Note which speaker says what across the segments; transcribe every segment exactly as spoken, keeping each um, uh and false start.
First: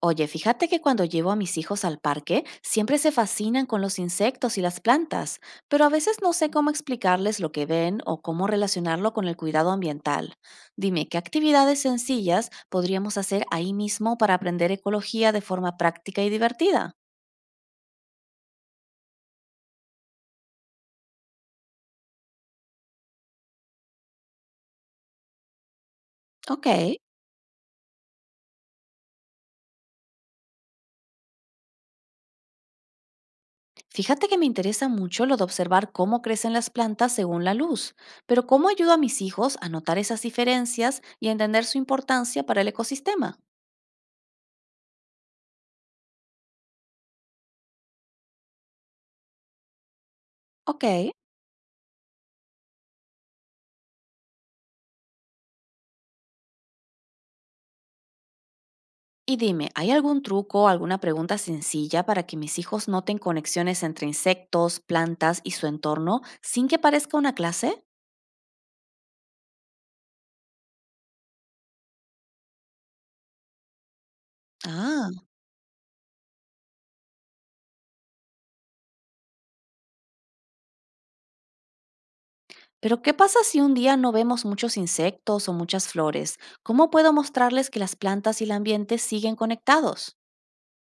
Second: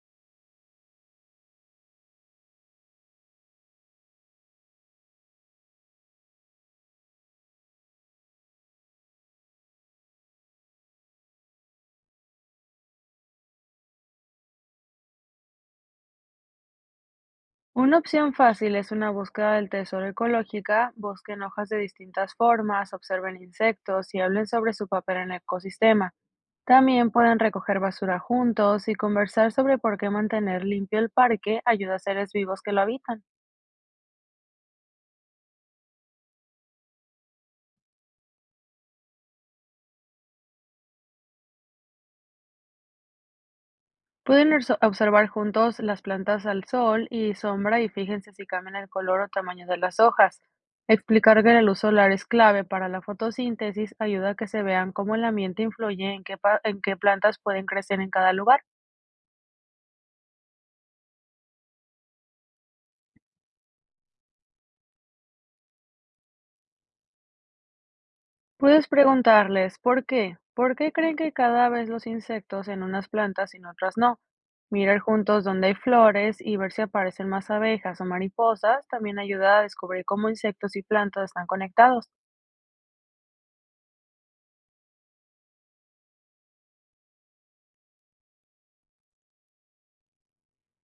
Speaker 1: Oye, fíjate que cuando llevo a mis hijos al parque, siempre se fascinan con los insectos y las plantas, pero a veces no sé cómo explicarles lo que ven o cómo relacionarlo con el cuidado ambiental. Dime, ¿qué actividades sencillas podríamos hacer ahí mismo para aprender ecología de forma práctica y divertida?
Speaker 2: Una opción fácil es una búsqueda del tesoro ecológica, busquen hojas de distintas formas, observen insectos y hablen sobre su papel en el ecosistema.
Speaker 1: Ok.
Speaker 2: También pueden recoger basura juntos y conversar sobre por qué mantener limpio el parque ayuda a seres vivos que lo habitan.
Speaker 1: Fíjate que me interesa mucho lo de observar cómo crecen las plantas según la luz, pero ¿cómo ayudo a mis hijos a notar esas diferencias y a entender su importancia para el ecosistema?
Speaker 2: Pueden orso- observar juntos las plantas al sol y sombra y fíjense si cambian el color o tamaño de las hojas.
Speaker 1: Ok.
Speaker 2: Explicar que la luz solar es clave para la fotosíntesis ayuda a que se vean cómo el ambiente influye en qué, pa- en qué plantas pueden crecer en cada lugar.
Speaker 1: Y dime, ¿hay algún truco o alguna pregunta sencilla para que mis hijos noten conexiones entre insectos, plantas y su entorno sin que parezca una clase?
Speaker 2: Puedes preguntarles, ¿por qué? ¿Por qué creen que cada vez los insectos en unas plantas y en otras no? Mirar
Speaker 1: Ah.
Speaker 2: juntos dónde hay flores y ver si aparecen más abejas o mariposas también ayuda a descubrir cómo insectos y plantas están conectados.
Speaker 1: Pero ¿qué pasa si un día no vemos muchos insectos o muchas flores? ¿Cómo puedo mostrarles que las plantas y el ambiente siguen conectados?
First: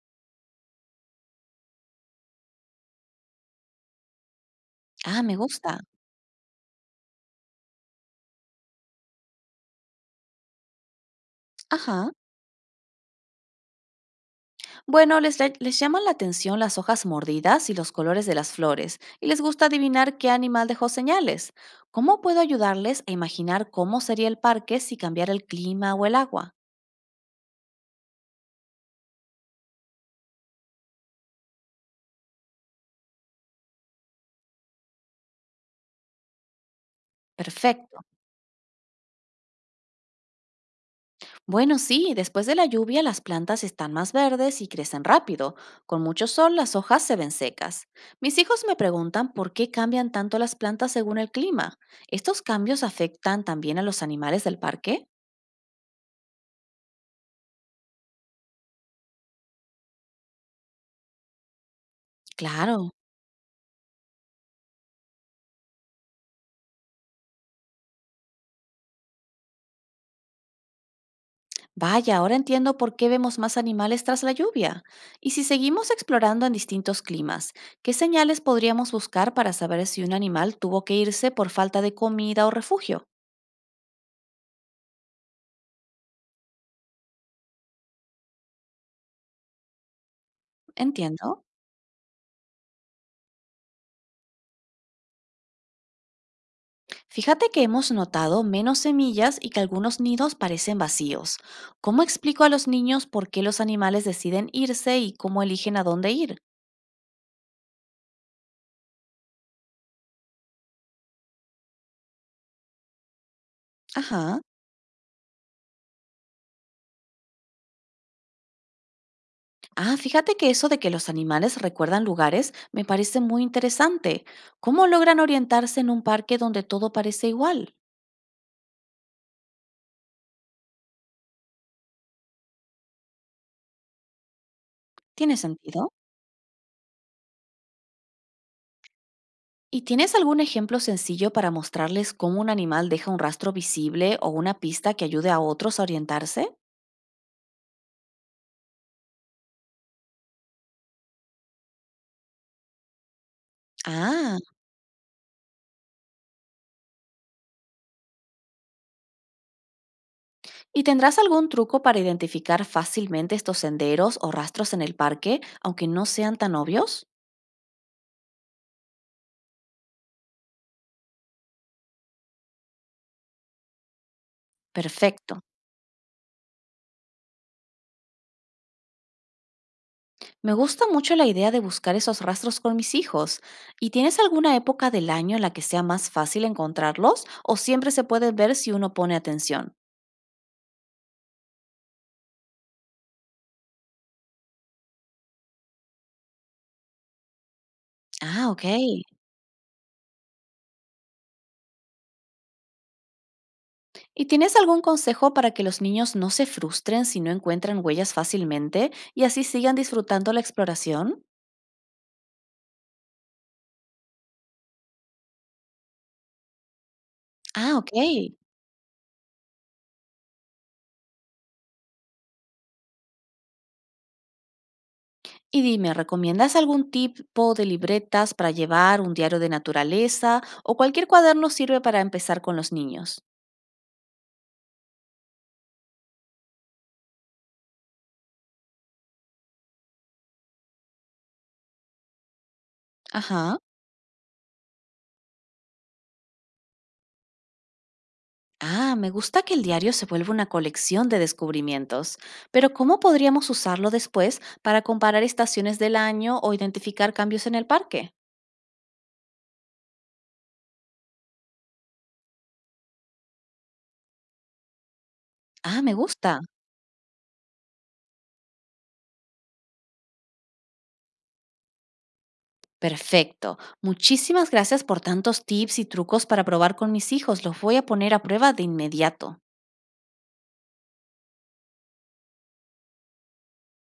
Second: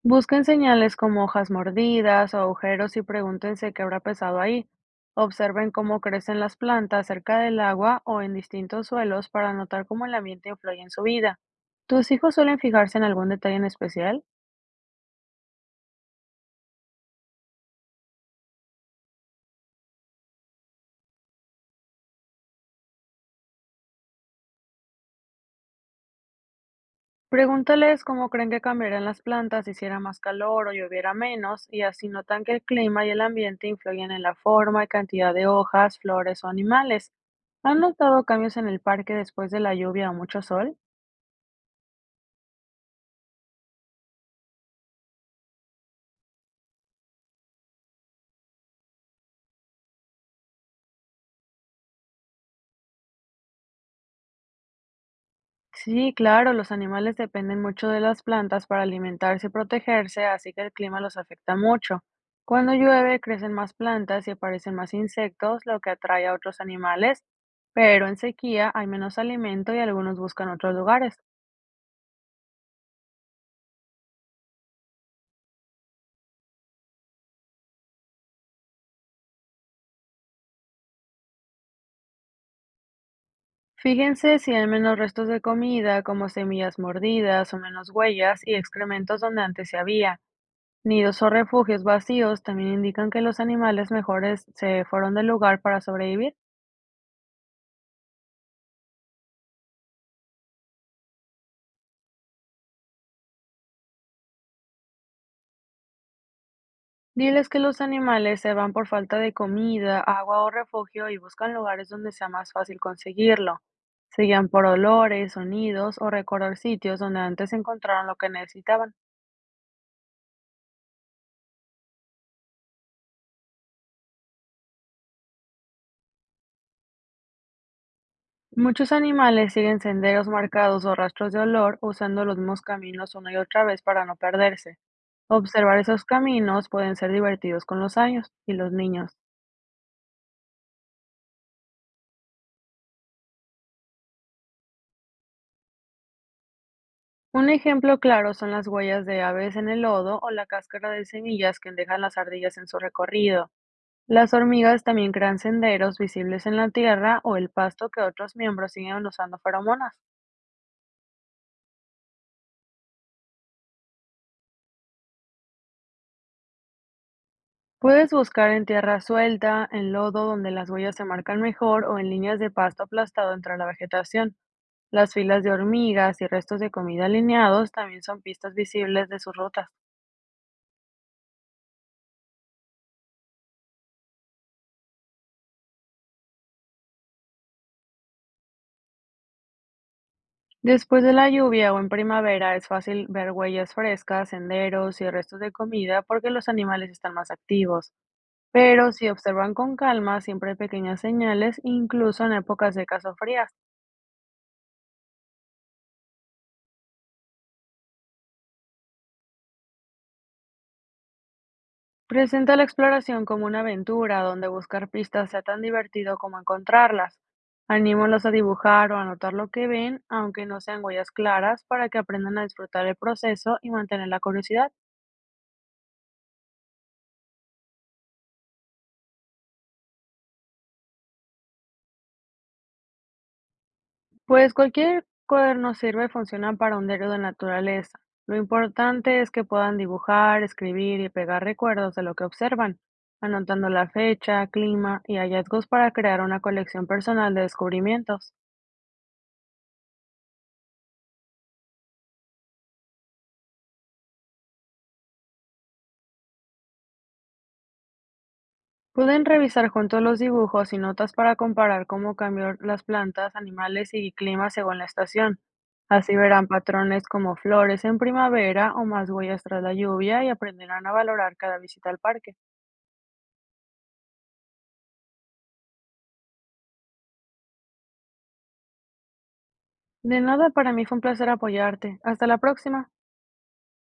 Speaker 2: Busquen señales como hojas mordidas o agujeros y pregúntense qué habrá pesado ahí.
Speaker 1: Ah, me
Speaker 2: Observen
Speaker 1: gusta.
Speaker 2: cómo crecen las plantas cerca del agua o en distintos suelos para notar cómo el ambiente influye en su vida. ¿Tus
Speaker 1: Ajá.
Speaker 2: hijos suelen fijarse en algún detalle en especial?
Speaker 1: Bueno, les, la- les llaman la atención las hojas mordidas y los colores de las flores, y les gusta adivinar qué animal dejó señales. ¿Cómo puedo ayudarles a imaginar cómo sería el parque si cambiara el clima o el agua?
Speaker 2: Pregúntales cómo creen que cambiarían las plantas si hiciera más calor o lloviera menos, y así notan que el clima y el ambiente influyen en la forma y cantidad de hojas, flores o animales. ¿Han
Speaker 1: Perfecto.
Speaker 2: notado cambios en el parque después de la lluvia o mucho sol?
Speaker 1: Bueno, sí, después de la lluvia las plantas están más verdes y crecen rápido. Con mucho sol las hojas se ven secas. Mis hijos me preguntan por qué cambian tanto las plantas según el clima. ¿Estos cambios afectan también a los animales del parque?
Speaker 2: Sí, claro, los animales dependen mucho de las plantas para alimentarse y protegerse, así que el clima los afecta mucho. Cuando
Speaker 1: Claro.
Speaker 2: llueve, crecen más plantas y aparecen más insectos, lo que atrae a otros animales, pero en sequía hay menos alimento y algunos buscan otros lugares.
Speaker 1: Vaya, ahora entiendo por qué vemos más animales tras la lluvia. Y si seguimos explorando en distintos climas, ¿qué señales podríamos buscar para saber si un animal tuvo que irse por falta de comida o refugio?
Speaker 2: Fíjense si hay menos restos de comida, como semillas mordidas o menos huellas y excrementos donde antes se había. Nidos o
Speaker 1: Entiendo.
Speaker 2: refugios vacíos también indican que los animales mejores se fueron del lugar para sobrevivir.
Speaker 1: Fíjate que hemos notado menos semillas y que algunos nidos parecen vacíos. ¿Cómo explico a los niños por qué los animales deciden irse y cómo eligen a dónde ir?
Speaker 2: Diles que los animales se van por falta de comida, agua o refugio y buscan lugares donde sea más fácil conseguirlo. Se
Speaker 1: Ajá.
Speaker 2: guían por olores, sonidos o recordar sitios donde antes encontraron lo que necesitaban.
Speaker 1: Ah, fíjate que eso de que los animales recuerdan lugares me parece muy interesante. ¿Cómo logran orientarse en un parque donde todo parece igual?
Speaker 2: Muchos animales siguen senderos marcados o rastros de olor usando los mismos caminos una y otra vez para no perderse.
Speaker 1: ¿Tiene
Speaker 2: Observar
Speaker 1: sentido?
Speaker 2: esos caminos pueden ser divertidos con los años y los niños.
Speaker 1: ¿Y tienes algún ejemplo sencillo para mostrarles cómo un animal deja un rastro visible o una pista que ayude a otros a orientarse?
Speaker 2: Un ejemplo claro son las huellas de aves en el lodo o la cáscara de semillas que dejan las ardillas en su recorrido. Las
Speaker 1: Ah.
Speaker 2: hormigas también crean senderos visibles en la tierra o el pasto que otros miembros siguen usando feromonas.
Speaker 1: ¿Y tendrás algún truco para identificar fácilmente estos senderos o rastros en el parque, aunque no sean tan obvios?
Speaker 2: Puedes buscar en tierra suelta, en lodo donde las huellas se marcan mejor o en líneas de pasto aplastado entre la vegetación. Las
Speaker 1: Perfecto.
Speaker 2: filas de hormigas y restos de comida alineados también son pistas visibles de sus rutas.
Speaker 1: Me gusta mucho la idea de buscar esos rastros con mis hijos. ¿Y tienes alguna época del año en la que sea más fácil encontrarlos o siempre se puede ver si uno pone atención?
Speaker 2: Después de la lluvia o en primavera es fácil ver huellas frescas, senderos y restos de comida porque los animales están más activos.
Speaker 1: Ah, ok.
Speaker 2: Pero si observan con calma, siempre hay pequeñas señales, incluso en épocas secas o frías.
Speaker 1: ¿Y tienes algún consejo para que los niños no se frustren si no encuentran huellas fácilmente y así sigan disfrutando la exploración?
Speaker 2: Presenta la exploración como una aventura donde buscar pistas sea tan divertido como encontrarlas.
Speaker 1: Ah, ok.
Speaker 2: Anímalos a dibujar o anotar lo que ven, aunque no sean huellas claras, para que aprendan a disfrutar el proceso y mantener la curiosidad.
Speaker 1: Y dime, ¿recomiendas algún tipo de libretas para llevar, un diario de naturaleza o cualquier cuaderno sirve para empezar con los niños?
Speaker 2: Pues cualquier cuaderno sirve, funciona para un diario de naturaleza. Lo importante es que puedan dibujar, escribir y pegar recuerdos de lo que observan,
Speaker 1: Ajá.
Speaker 2: anotando la fecha, clima y hallazgos para crear una colección personal de descubrimientos.
Speaker 1: Ah, me gusta que el diario se vuelva una colección de descubrimientos, pero ¿cómo podríamos usarlo después para comparar estaciones del año o identificar cambios en el parque?
Speaker 2: Pueden revisar juntos los dibujos y notas para comparar cómo cambió las plantas, animales y clima según la estación.
Speaker 1: Ah, me
Speaker 2: Así
Speaker 1: gusta.
Speaker 2: verán patrones como flores en primavera o más huellas tras la lluvia y aprenderán a valorar cada visita al parque.
Speaker 1: Perfecto. Muchísimas gracias por tantos tips y trucos para probar con mis hijos. Los voy a poner a prueba de inmediato.
Speaker 2: De nada, para mí fue un placer apoyarte. Hasta la próxima.